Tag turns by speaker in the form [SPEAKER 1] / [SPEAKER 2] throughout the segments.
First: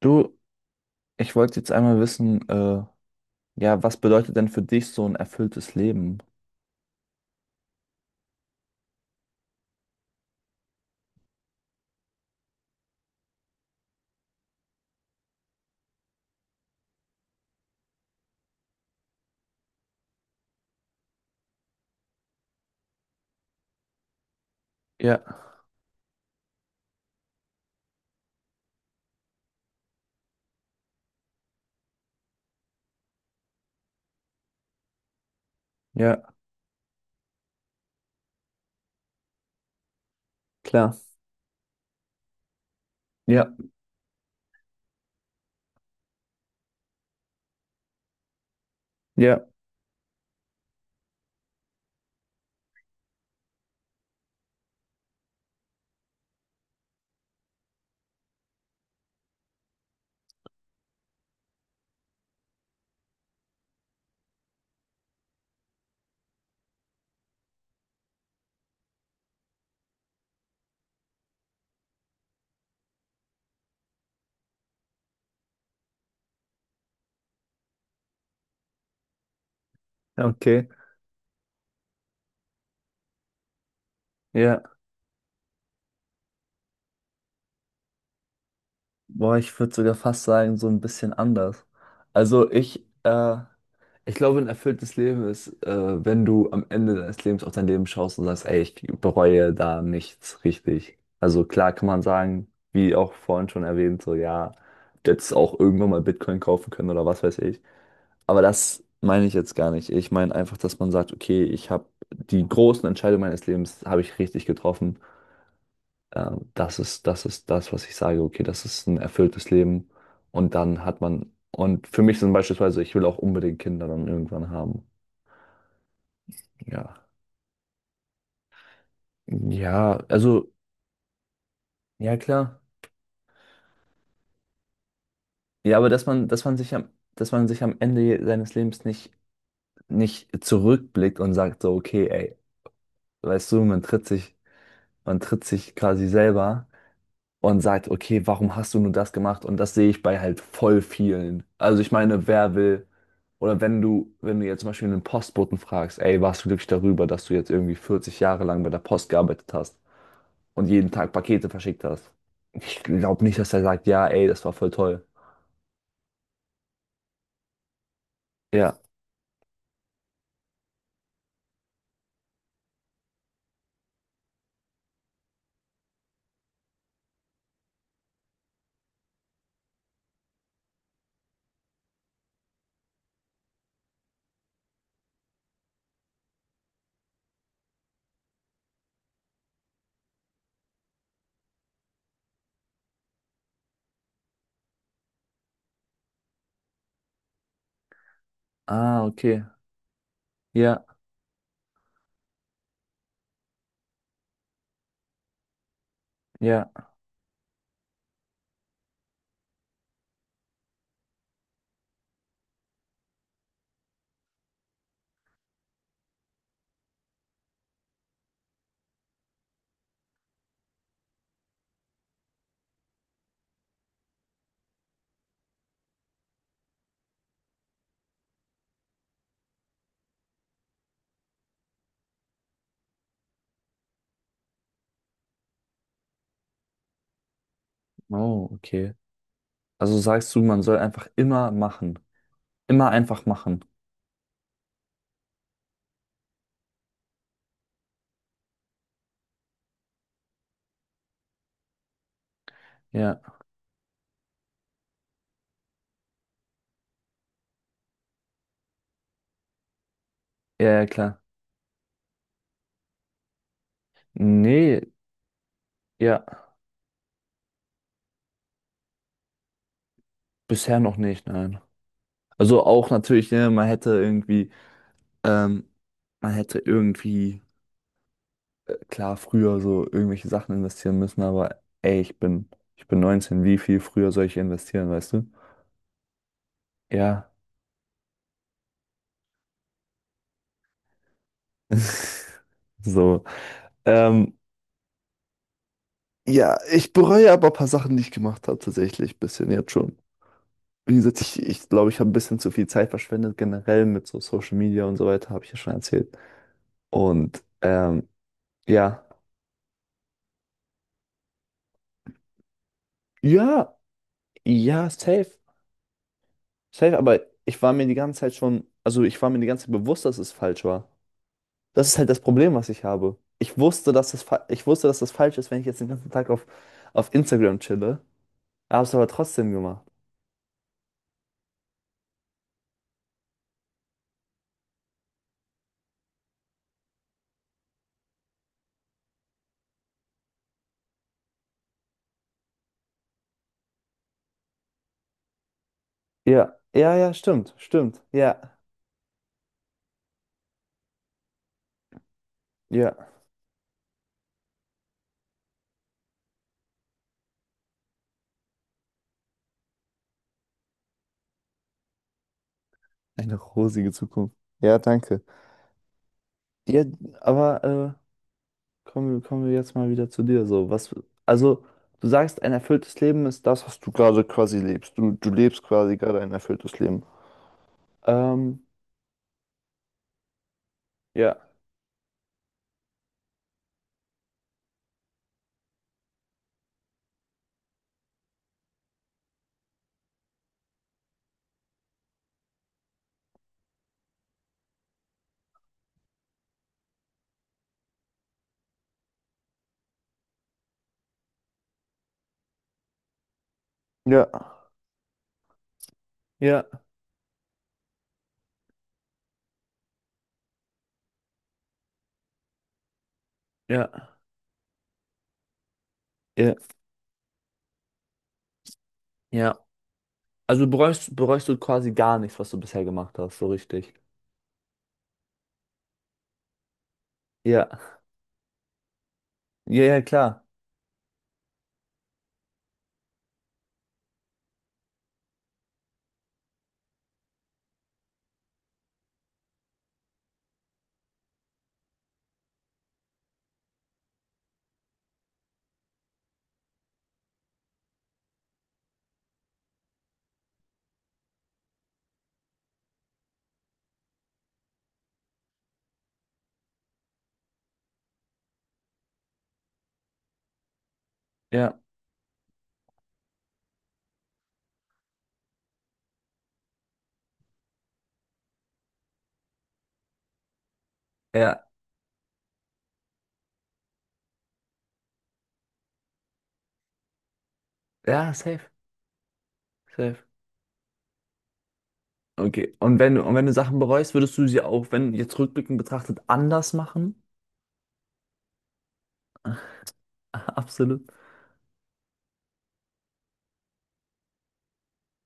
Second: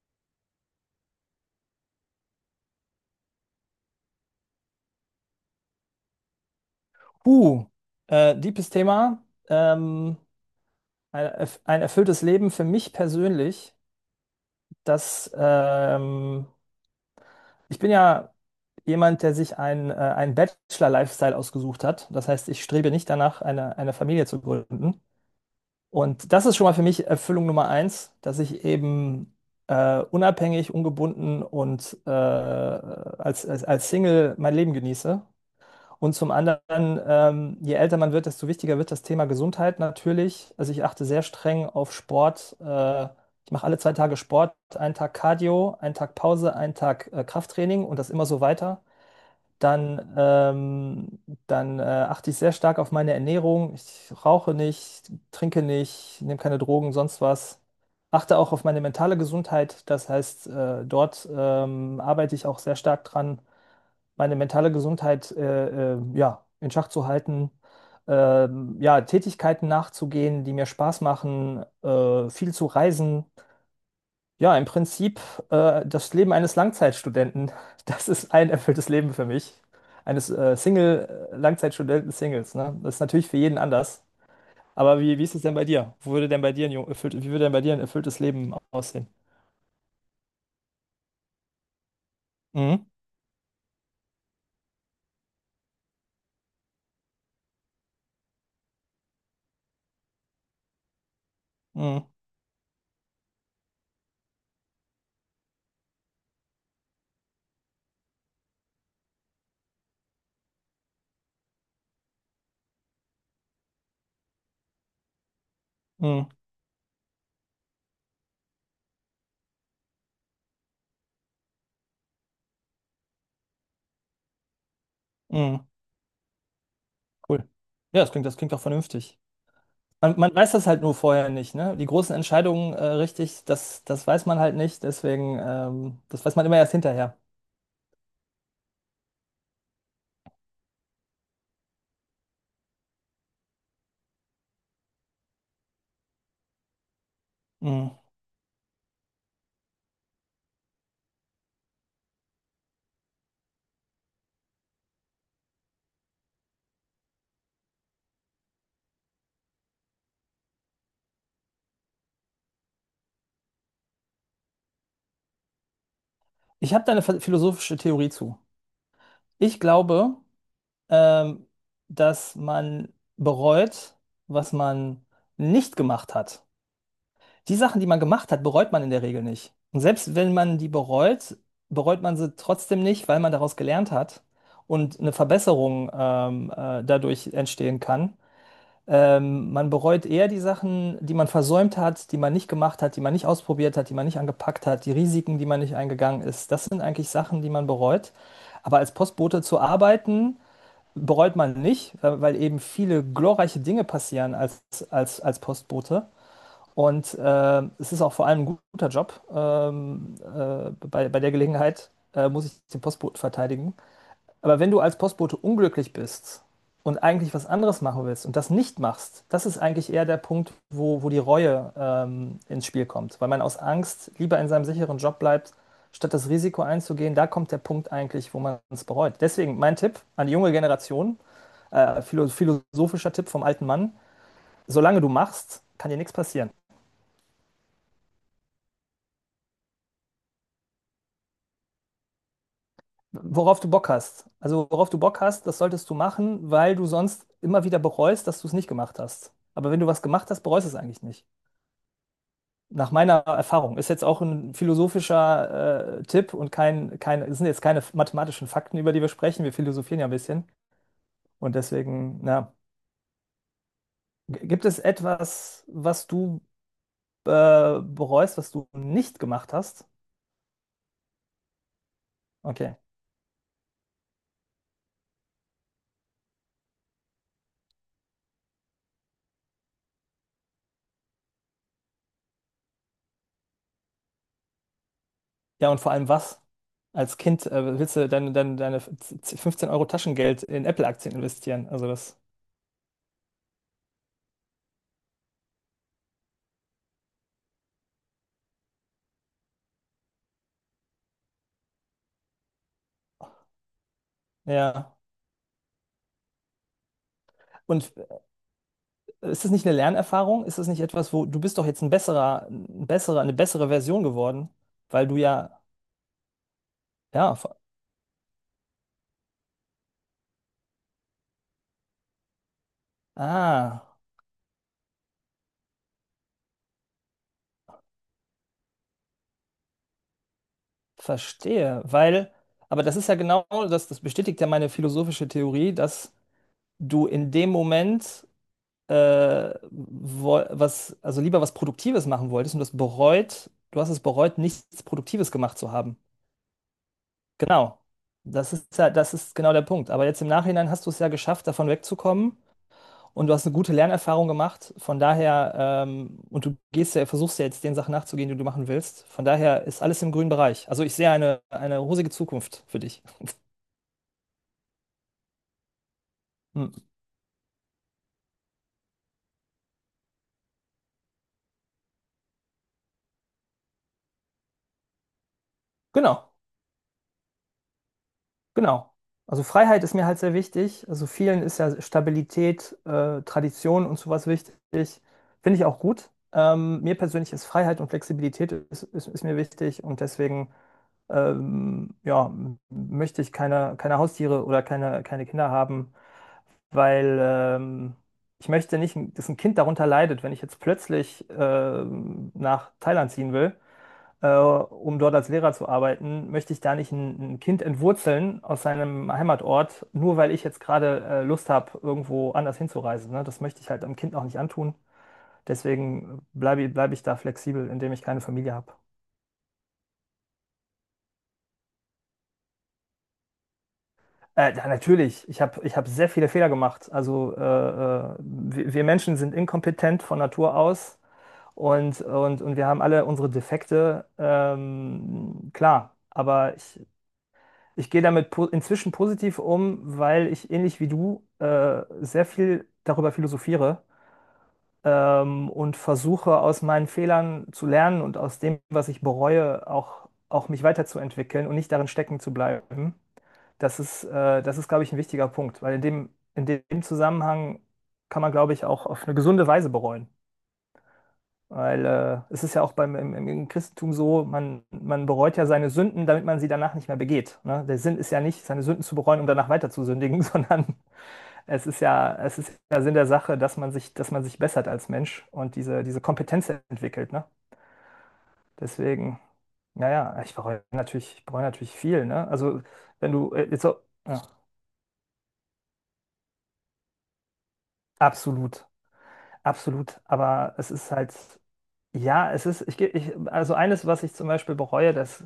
[SPEAKER 1] Du, ich wollte jetzt einmal wissen, ja, was bedeutet denn für dich so ein erfülltes Leben?
[SPEAKER 2] Huh, deepes Thema. Ähm, ein erfülltes Leben für mich persönlich. Das, ähm, Ich bin ja jemand, der sich ein Bachelor-Lifestyle ausgesucht hat. Das heißt, ich strebe nicht danach, eine Familie zu gründen.
[SPEAKER 1] Ja,
[SPEAKER 2] Und das ist schon mal für mich Erfüllung Nummer eins, dass ich eben unabhängig, ungebunden und als Single mein Leben genieße. Und zum
[SPEAKER 1] ja,
[SPEAKER 2] anderen, je älter man wird, desto wichtiger wird das Thema Gesundheit natürlich. Also ich
[SPEAKER 1] klar.
[SPEAKER 2] achte sehr streng auf Sport.
[SPEAKER 1] Ja,
[SPEAKER 2] Ich mache alle zwei Tage Sport, einen Tag Cardio, einen Tag Pause, einen Tag Krafttraining und das immer so weiter.
[SPEAKER 1] ja,
[SPEAKER 2] Dann, ähm, dann achte ich sehr stark auf meine Ernährung. Ich rauche nicht, trinke nicht, nehme keine Drogen, sonst was. Achte auch auf meine mentale Gesundheit. Das heißt, dort arbeite ich auch sehr stark dran, meine mentale Gesundheit ja, in Schach zu halten, ja, Tätigkeiten nachzugehen, die mir Spaß machen, viel zu reisen. Ja, im Prinzip das Leben eines Langzeitstudenten, das ist ein erfülltes Leben für mich. Eines
[SPEAKER 1] okay,
[SPEAKER 2] Single-Langzeitstudenten-Singles, ne? Das ist natürlich für jeden anders.
[SPEAKER 1] ja.
[SPEAKER 2] Aber wie ist es denn bei dir? Wo würde denn bei dir ein jung- erfüllt, wie würde denn bei dir ein erfülltes Leben aussehen?
[SPEAKER 1] Boah, ich würde sogar fast sagen, so ein bisschen anders. Also ich,
[SPEAKER 2] Mhm.
[SPEAKER 1] äh, ich glaube, ein erfülltes Leben ist, wenn du am Ende deines Lebens auf dein Leben schaust und sagst, ey, ich bereue da nichts richtig. Also klar kann man
[SPEAKER 2] Mhm.
[SPEAKER 1] sagen, wie auch vorhin schon erwähnt, so ja, jetzt auch irgendwann mal Bitcoin kaufen können oder was weiß ich. Aber das meine ich jetzt gar nicht. Ich meine einfach, dass man sagt, okay, ich habe die großen Entscheidungen meines Lebens habe ich richtig getroffen.
[SPEAKER 2] Mhm.
[SPEAKER 1] Das ist das, was ich sage. Okay, das ist ein erfülltes Leben. Und dann hat man, und für mich sind beispielsweise, ich will auch unbedingt Kinder dann irgendwann haben.
[SPEAKER 2] Mhm.
[SPEAKER 1] Ja.
[SPEAKER 2] Cool. Ja, das klingt auch vernünftig.
[SPEAKER 1] Ja,
[SPEAKER 2] Man weiß
[SPEAKER 1] also,
[SPEAKER 2] das halt nur vorher nicht, ne? Die großen
[SPEAKER 1] ja klar.
[SPEAKER 2] Entscheidungen richtig, das weiß man halt nicht, deswegen,
[SPEAKER 1] Ja, aber
[SPEAKER 2] ähm,
[SPEAKER 1] dass
[SPEAKER 2] das
[SPEAKER 1] man,
[SPEAKER 2] weiß
[SPEAKER 1] dass
[SPEAKER 2] man
[SPEAKER 1] man
[SPEAKER 2] immer erst
[SPEAKER 1] sich am,
[SPEAKER 2] hinterher.
[SPEAKER 1] dass man sich am Ende seines Lebens nicht, nicht zurückblickt und sagt so, okay, ey, weißt du, man tritt sich quasi selber und sagt,
[SPEAKER 2] Mhm.
[SPEAKER 1] okay, warum hast du nur das gemacht? Und das sehe ich bei halt voll vielen. Also ich meine, wer will, oder wenn du jetzt zum Beispiel einen Postboten fragst, ey, warst du glücklich darüber, dass du jetzt irgendwie 40 Jahre lang bei der Post gearbeitet hast und jeden Tag Pakete verschickt hast? Ich glaube nicht, dass er sagt, ja, ey, das war voll toll.
[SPEAKER 2] Ich habe da eine philosophische Theorie zu.
[SPEAKER 1] Ja.
[SPEAKER 2] Ich glaube, ähm, dass man bereut, was man nicht gemacht hat. Die Sachen, die man gemacht hat, bereut man in der Regel nicht. Und selbst wenn man die bereut, bereut man sie trotzdem nicht, weil man daraus gelernt hat und eine Verbesserung dadurch entstehen kann. Man bereut eher die Sachen, die man versäumt hat, die man nicht gemacht hat, die man nicht ausprobiert hat, die man nicht angepackt hat, die Risiken, die man nicht eingegangen ist. Das sind eigentlich Sachen, die man bereut. Aber als
[SPEAKER 1] Ah,
[SPEAKER 2] Postbote
[SPEAKER 1] okay.
[SPEAKER 2] zu arbeiten,
[SPEAKER 1] Ja,
[SPEAKER 2] bereut man nicht, weil eben viele glorreiche Dinge passieren als Postbote.
[SPEAKER 1] ja.
[SPEAKER 2] Und es ist auch vor allem ein guter Job. Bei, bei der Gelegenheit muss ich den Postboten verteidigen. Aber wenn du als Postbote unglücklich bist und eigentlich was anderes machen willst und das nicht machst, das ist eigentlich eher der Punkt, wo die Reue ins Spiel kommt, weil man aus Angst lieber in seinem sicheren Job bleibt, statt das Risiko einzugehen. Da kommt der Punkt eigentlich, wo man es bereut. Deswegen mein Tipp an die junge Generation, philosophischer Tipp vom alten Mann, solange du machst, kann dir nichts passieren.
[SPEAKER 1] Oh, okay. Also sagst du, man soll einfach immer machen. Immer einfach
[SPEAKER 2] Worauf
[SPEAKER 1] machen.
[SPEAKER 2] du Bock hast. Also worauf du Bock hast, das solltest du machen, weil du sonst immer wieder bereust, dass du es nicht gemacht hast. Aber wenn du was gemacht hast, bereust du es eigentlich nicht. Nach meiner
[SPEAKER 1] Ja,
[SPEAKER 2] Erfahrung, ist jetzt auch ein philosophischer Tipp und kein, kein, es sind jetzt keine mathematischen Fakten, über die wir sprechen. Wir philosophieren ja ein bisschen.
[SPEAKER 1] ja, ja, klar.
[SPEAKER 2] Und deswegen, na, gibt es
[SPEAKER 1] Nee,
[SPEAKER 2] etwas, was
[SPEAKER 1] ja,
[SPEAKER 2] du bereust, was du nicht gemacht hast?
[SPEAKER 1] bisher noch nicht, nein. Also
[SPEAKER 2] Okay.
[SPEAKER 1] auch natürlich, ne, ähm, man hätte irgendwie, klar, früher so irgendwelche Sachen investieren müssen, aber ey, ich bin 19, wie viel früher soll ich investieren, weißt du?
[SPEAKER 2] Ja, und vor allem was? Als
[SPEAKER 1] Ja.
[SPEAKER 2] Kind willst du deine 15 Euro Taschengeld in Apple-Aktien investieren. Also das,
[SPEAKER 1] So. Ähm, ja, ich bereue aber ein paar Sachen, die ich gemacht habe, tatsächlich ein bisschen jetzt schon. Wie gesagt, ich glaube, ich habe ein bisschen zu viel Zeit verschwendet, generell mit so Social Media
[SPEAKER 2] ja.
[SPEAKER 1] und so weiter, habe ich ja schon erzählt. Und
[SPEAKER 2] Und
[SPEAKER 1] ja.
[SPEAKER 2] ist das nicht eine Lernerfahrung? Ist das nicht etwas, wo du bist doch jetzt ein besserer, eine bessere
[SPEAKER 1] Ja,
[SPEAKER 2] Version geworden?
[SPEAKER 1] ja,
[SPEAKER 2] Weil du
[SPEAKER 1] safe.
[SPEAKER 2] ja
[SPEAKER 1] Safe, aber
[SPEAKER 2] Ja, ver-
[SPEAKER 1] ich war mir die ganze Zeit schon, also ich war mir die ganze Zeit bewusst, dass es falsch war. Das ist halt das Problem, was ich habe. Ich wusste,
[SPEAKER 2] ah,
[SPEAKER 1] ich wusste, dass das falsch ist, wenn ich jetzt den ganzen Tag auf Instagram chille. Hab's aber trotzdem gemacht.
[SPEAKER 2] verstehe. Weil, aber das ist ja genau das, das bestätigt ja meine philosophische Theorie, dass du in dem Moment also lieber was Produktives machen wolltest und das bereut, du hast es bereut, nichts Produktives gemacht zu haben.
[SPEAKER 1] Ja, ja, ja, stimmt,
[SPEAKER 2] Genau.
[SPEAKER 1] stimmt. Ja,
[SPEAKER 2] Das ist ja, das ist genau der Punkt. Aber jetzt im Nachhinein hast du es ja geschafft, davon wegzukommen.
[SPEAKER 1] ja.
[SPEAKER 2] Und du hast eine gute Lernerfahrung gemacht, von daher, und du gehst ja, versuchst ja jetzt den Sachen nachzugehen, die du machen willst. Von daher ist alles im grünen Bereich. Also ich sehe eine rosige Zukunft für dich.
[SPEAKER 1] Eine rosige Zukunft. Ja, danke.
[SPEAKER 2] Hm.
[SPEAKER 1] Ja, aber kommen wir jetzt mal wieder zu dir. So, was, also, du sagst, ein erfülltes Leben ist das, was du gerade quasi lebst. Du lebst quasi gerade ein
[SPEAKER 2] Genau.
[SPEAKER 1] erfülltes Leben. Ähm,
[SPEAKER 2] Genau. Also Freiheit ist mir halt sehr wichtig. Also
[SPEAKER 1] ja.
[SPEAKER 2] vielen ist ja Stabilität, Tradition und sowas wichtig. Finde ich auch gut. Mir persönlich ist Freiheit und Flexibilität ist mir wichtig und deswegen ja, möchte ich keine Haustiere oder keine Kinder haben, weil ich möchte nicht, dass ein Kind darunter leidet, wenn ich jetzt plötzlich nach Thailand ziehen will,
[SPEAKER 1] Ja,
[SPEAKER 2] um dort als Lehrer zu arbeiten, möchte ich
[SPEAKER 1] ja,
[SPEAKER 2] da nicht ein Kind entwurzeln aus seinem Heimatort, nur weil ich jetzt gerade Lust habe, irgendwo anders hinzureisen. Ne? Das möchte ich halt einem
[SPEAKER 1] ja,
[SPEAKER 2] Kind auch nicht antun. Deswegen
[SPEAKER 1] ja,
[SPEAKER 2] bleibe ich da flexibel, indem ich keine Familie habe.
[SPEAKER 1] ja. Also bereust du quasi gar nichts, was du bisher gemacht hast, so richtig.
[SPEAKER 2] Ja, natürlich, ich hab sehr viele Fehler gemacht. Also
[SPEAKER 1] Ja,
[SPEAKER 2] wir Menschen sind
[SPEAKER 1] ja, ja,
[SPEAKER 2] inkompetent von
[SPEAKER 1] klar.
[SPEAKER 2] Natur aus und, und wir haben alle unsere Defekte, klar. Ich gehe damit po inzwischen positiv um, weil ich ähnlich wie du sehr viel darüber philosophiere, und versuche aus meinen Fehlern zu lernen und aus dem, was ich bereue, auch mich weiterzuentwickeln und nicht darin stecken zu bleiben. Das ist, glaube ich, ein wichtiger Punkt, weil in dem Zusammenhang kann man, glaube ich, auch auf eine gesunde Weise bereuen.
[SPEAKER 1] Ja,
[SPEAKER 2] Weil es ist ja auch beim, im Christentum so, man bereut ja seine Sünden, damit man sie danach nicht mehr begeht. Ne? Der Sinn ist ja nicht, seine Sünden zu bereuen, um danach weiter zu sündigen, sondern
[SPEAKER 1] ja,
[SPEAKER 2] es ist ja Sinn der Sache, dass man sich bessert als Mensch und diese Kompetenz entwickelt. Ne?
[SPEAKER 1] ja, safe,
[SPEAKER 2] Deswegen, naja,
[SPEAKER 1] safe.
[SPEAKER 2] ich bereue natürlich viel. Ne? Also,
[SPEAKER 1] Okay. Und
[SPEAKER 2] wenn
[SPEAKER 1] wenn,
[SPEAKER 2] du
[SPEAKER 1] und wenn du
[SPEAKER 2] jetzt so,
[SPEAKER 1] Sachen bereust,
[SPEAKER 2] ja,
[SPEAKER 1] würdest du sie auch, wenn jetzt rückblickend betrachtet, anders machen?
[SPEAKER 2] absolut, absolut. Aber es ist
[SPEAKER 1] Absolut.
[SPEAKER 2] halt, ja, es ist, also eines, was ich zum Beispiel bereue, dass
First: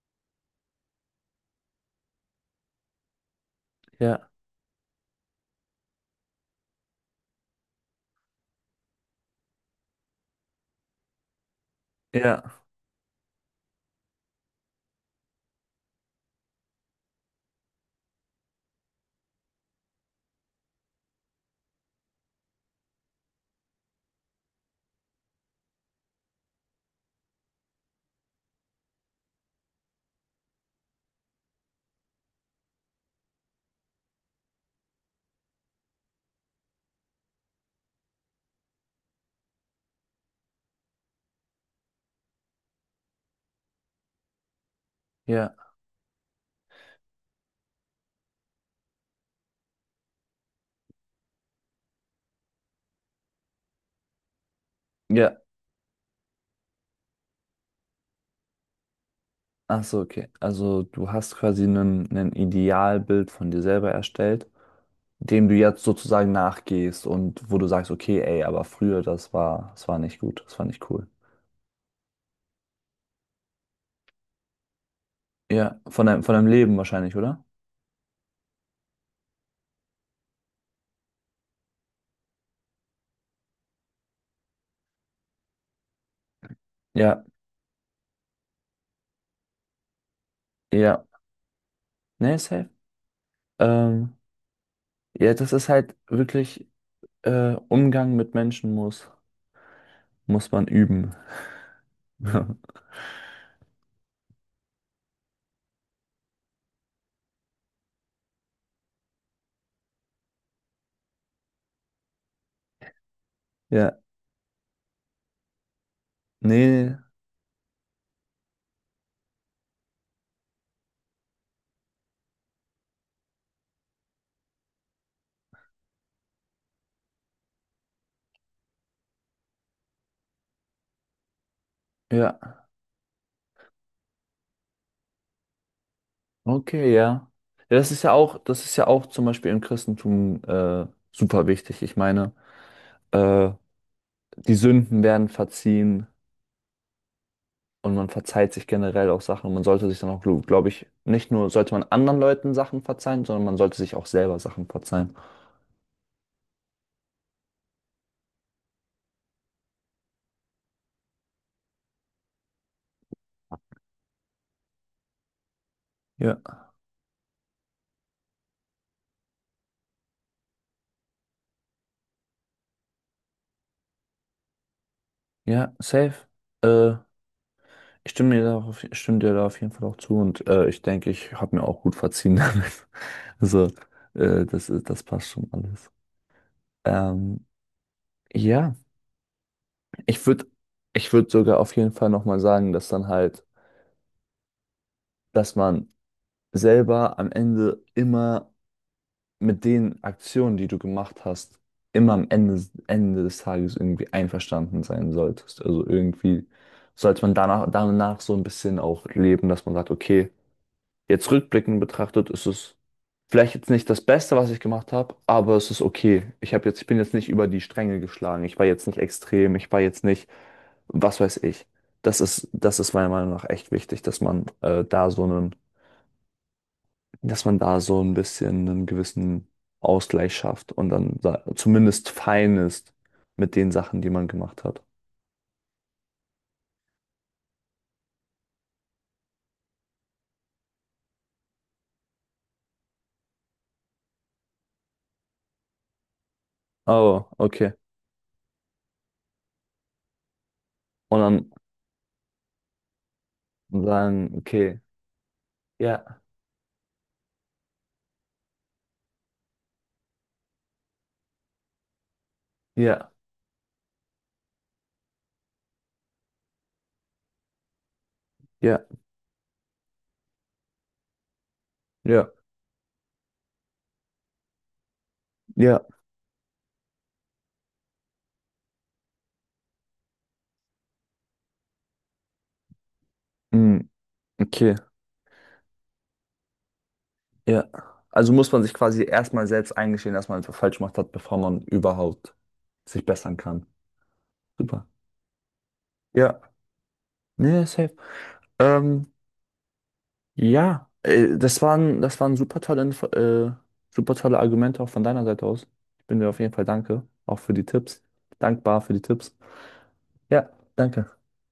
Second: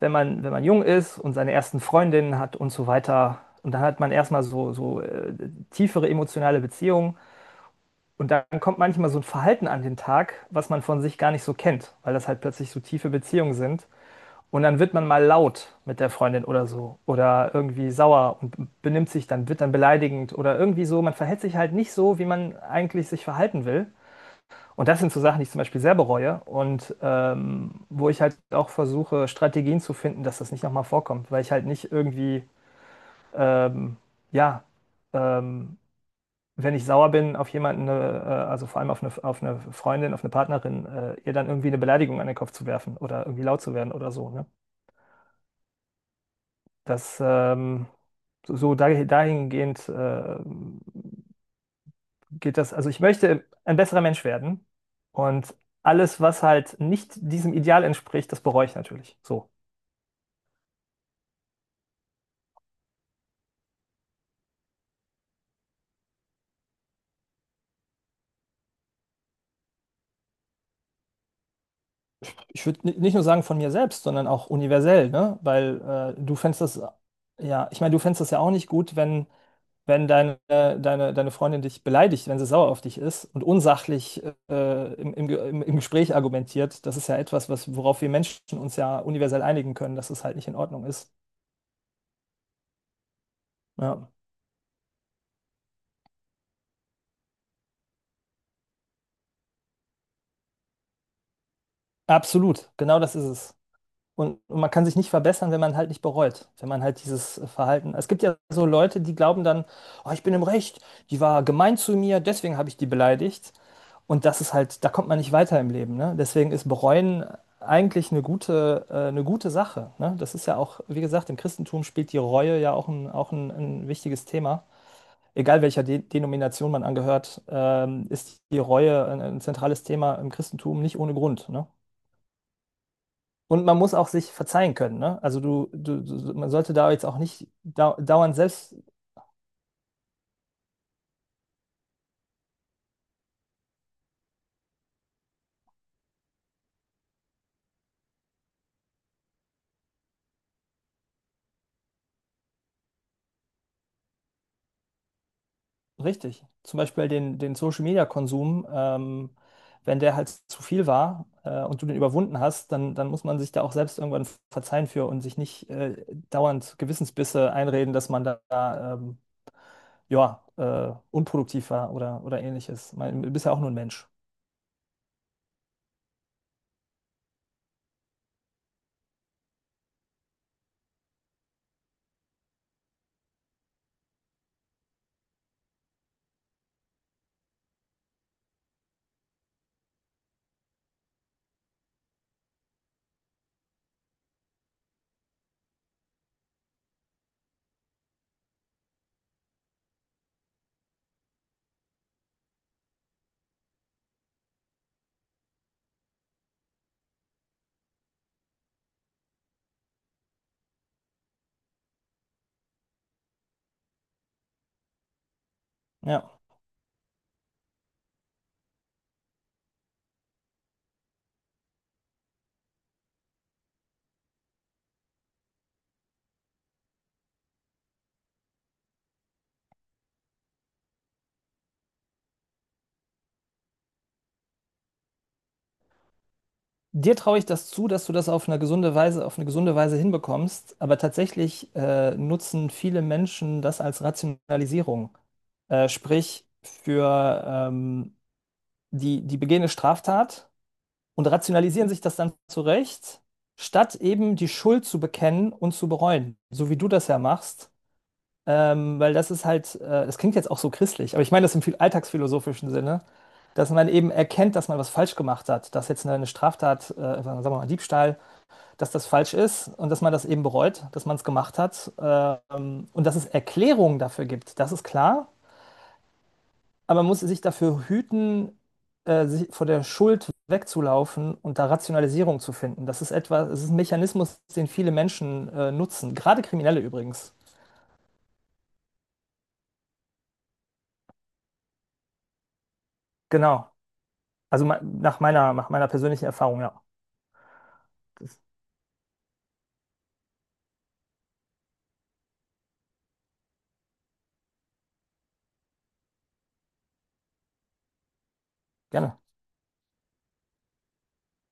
[SPEAKER 2] wenn man jung ist und seine ersten Freundinnen hat und so weiter. Und dann hat man
[SPEAKER 1] Ja,
[SPEAKER 2] erstmal so tiefere emotionale Beziehungen. Und dann kommt manchmal so ein Verhalten an den Tag, was man von sich gar nicht so kennt, weil das halt
[SPEAKER 1] ja,
[SPEAKER 2] plötzlich so tiefe Beziehungen sind. Und dann wird man mal laut mit der Freundin oder so. Oder irgendwie sauer und benimmt sich dann, wird dann beleidigend oder irgendwie so. Man verhält sich halt nicht so, wie man eigentlich sich verhalten will. Und das sind so Sachen, die ich zum Beispiel sehr bereue und wo ich halt auch versuche, Strategien zu finden, dass das nicht nochmal vorkommt, weil ich halt nicht irgendwie, ähm, ja, ähm, wenn ich sauer bin auf jemanden, also vor allem auf eine Freundin, auf eine Partnerin, ihr dann irgendwie eine Beleidigung an den Kopf zu werfen oder irgendwie laut zu werden oder so. Ne?
[SPEAKER 1] ja,
[SPEAKER 2] Das dahingehend geht das, also ich möchte ein besserer Mensch werden
[SPEAKER 1] ja.
[SPEAKER 2] und alles, was halt nicht diesem Ideal entspricht, das bereue ich natürlich. So.
[SPEAKER 1] Ach so, okay. Also du hast quasi ein Idealbild von dir selber erstellt, dem du jetzt sozusagen nachgehst und wo du sagst, okay, ey, aber früher, das war nicht gut, das war nicht cool.
[SPEAKER 2] Ich würde nicht nur sagen von mir selbst, sondern auch universell, ne?
[SPEAKER 1] Ja, von
[SPEAKER 2] Weil
[SPEAKER 1] deinem, von deinem Leben wahrscheinlich, oder?
[SPEAKER 2] ja, ich meine, du fändest das ja auch nicht gut, wenn deine Freundin dich beleidigt, wenn sie sauer auf dich ist und unsachlich im Gespräch argumentiert. Das ist ja
[SPEAKER 1] Ja,
[SPEAKER 2] etwas, was, worauf wir Menschen uns ja universell einigen können, dass es halt nicht in Ordnung
[SPEAKER 1] ja.
[SPEAKER 2] ist.
[SPEAKER 1] Nee, safe.
[SPEAKER 2] Ja.
[SPEAKER 1] Ähm, ja, das ist halt wirklich, Umgang mit Menschen muss, muss man üben.
[SPEAKER 2] Absolut, genau das ist es. Und man kann sich nicht verbessern, wenn man halt nicht bereut, wenn man halt dieses Verhalten. Es gibt ja so Leute, die glauben dann, oh, ich bin im Recht, die war gemein zu mir, deswegen habe ich die beleidigt.
[SPEAKER 1] Ja,
[SPEAKER 2] Und das ist halt, da kommt man nicht weiter im Leben, ne? Deswegen ist
[SPEAKER 1] nee,
[SPEAKER 2] Bereuen eigentlich eine gute Sache, ne? Das ist ja auch, wie gesagt, im Christentum spielt die Reue ja ein wichtiges Thema. Egal welcher De Denomination man angehört, ist die Reue ein zentrales Thema im Christentum nicht ohne Grund, ne?
[SPEAKER 1] ja,
[SPEAKER 2] Und man muss auch sich verzeihen können, ne? Also so, man sollte da
[SPEAKER 1] okay,
[SPEAKER 2] jetzt auch
[SPEAKER 1] ja.
[SPEAKER 2] nicht
[SPEAKER 1] Ja, das ist ja
[SPEAKER 2] dauernd
[SPEAKER 1] auch, das
[SPEAKER 2] selbst
[SPEAKER 1] ist ja auch zum Beispiel im Christentum super wichtig. Ich meine, äh, die Sünden werden verziehen, und man verzeiht sich generell auch Sachen. Und man sollte sich dann auch, glaube ich, nicht nur sollte man anderen Leuten Sachen verzeihen, sondern man sollte sich auch selber Sachen verzeihen.
[SPEAKER 2] richtig. Zum Beispiel den Social Media Konsum, wenn der halt zu viel war und du den überwunden hast, dann muss man sich da auch selbst irgendwann verzeihen für und sich nicht
[SPEAKER 1] Ja,
[SPEAKER 2] dauernd Gewissensbisse einreden, dass man da, ähm, ja, unproduktiv war oder ähnliches. Man, du bist ja auch nur ein Mensch.
[SPEAKER 1] ja, safe. Äh, ich stimme dir da auf, ich stimme dir da auf jeden Fall auch zu und ich denke, ich habe mir auch gut verziehen damit. Also, das ist, das passt schon alles. Ähm, ja, ich würde, ich würde sogar auf jeden Fall nochmal sagen, dass dann halt, dass man selber am Ende immer mit den Aktionen, die du gemacht hast, immer am Ende, Ende des Tages irgendwie einverstanden sein solltest. Also irgendwie sollte man danach so ein bisschen auch leben, dass man sagt, okay, jetzt rückblickend betrachtet, ist es vielleicht jetzt nicht das Beste, was ich gemacht habe, aber es ist okay.
[SPEAKER 2] Ja.
[SPEAKER 1] Ich habe jetzt, ich bin jetzt nicht über die Stränge geschlagen. Ich war jetzt nicht extrem. Ich war jetzt nicht, was weiß ich. Das ist meiner Meinung nach echt wichtig, dass man da so einen, dass man da so ein bisschen einen gewissen Ausgleich schafft und dann zumindest fein ist mit den Sachen, die man gemacht hat.
[SPEAKER 2] Dir traue ich das zu, dass du das auf eine gesunde Weise, auf eine gesunde Weise hinbekommst, aber tatsächlich nutzen viele Menschen das als Rationalisierung. Sprich,
[SPEAKER 1] Oh,
[SPEAKER 2] für
[SPEAKER 1] okay.
[SPEAKER 2] die, die begehene Straftat
[SPEAKER 1] Und
[SPEAKER 2] und
[SPEAKER 1] dann
[SPEAKER 2] rationalisieren sich das dann zurecht, statt
[SPEAKER 1] sagen,
[SPEAKER 2] eben die
[SPEAKER 1] okay,
[SPEAKER 2] Schuld zu bekennen und zu
[SPEAKER 1] ja,
[SPEAKER 2] bereuen, so wie du das ja machst. Weil das ist halt, das klingt jetzt auch so christlich, aber ich meine das im viel alltagsphilosophischen Sinne,
[SPEAKER 1] ja,
[SPEAKER 2] dass man eben erkennt, dass man was falsch gemacht hat, dass jetzt eine Straftat, sagen wir mal Diebstahl,
[SPEAKER 1] ja,
[SPEAKER 2] dass das falsch ist und dass man das eben bereut, dass man es gemacht hat,
[SPEAKER 1] ja,
[SPEAKER 2] und dass es Erklärungen dafür gibt, das ist klar,
[SPEAKER 1] ja,
[SPEAKER 2] aber man muss sich dafür hüten, sich vor der Schuld wegzulaufen und da Rationalisierung zu finden. Das ist etwas, es ist ein
[SPEAKER 1] mm,
[SPEAKER 2] Mechanismus, den
[SPEAKER 1] okay,
[SPEAKER 2] viele Menschen nutzen, gerade Kriminelle übrigens.
[SPEAKER 1] ja. Also muss man sich quasi erstmal selbst eingestehen, dass man etwas falsch gemacht hat, bevor man überhaupt sich bessern kann.
[SPEAKER 2] Genau. Also
[SPEAKER 1] Super.
[SPEAKER 2] nach meiner persönlichen
[SPEAKER 1] Ja,
[SPEAKER 2] Erfahrung, ja.
[SPEAKER 1] nee, safe.
[SPEAKER 2] Das,
[SPEAKER 1] Ähm, Ja, das waren super tolle, super tolle Argumente auch von deiner Seite aus. Ich bin dir auf jeden Fall danke, auch für die Tipps. Dankbar für die
[SPEAKER 2] gerne.
[SPEAKER 1] Tipps. Ja, danke.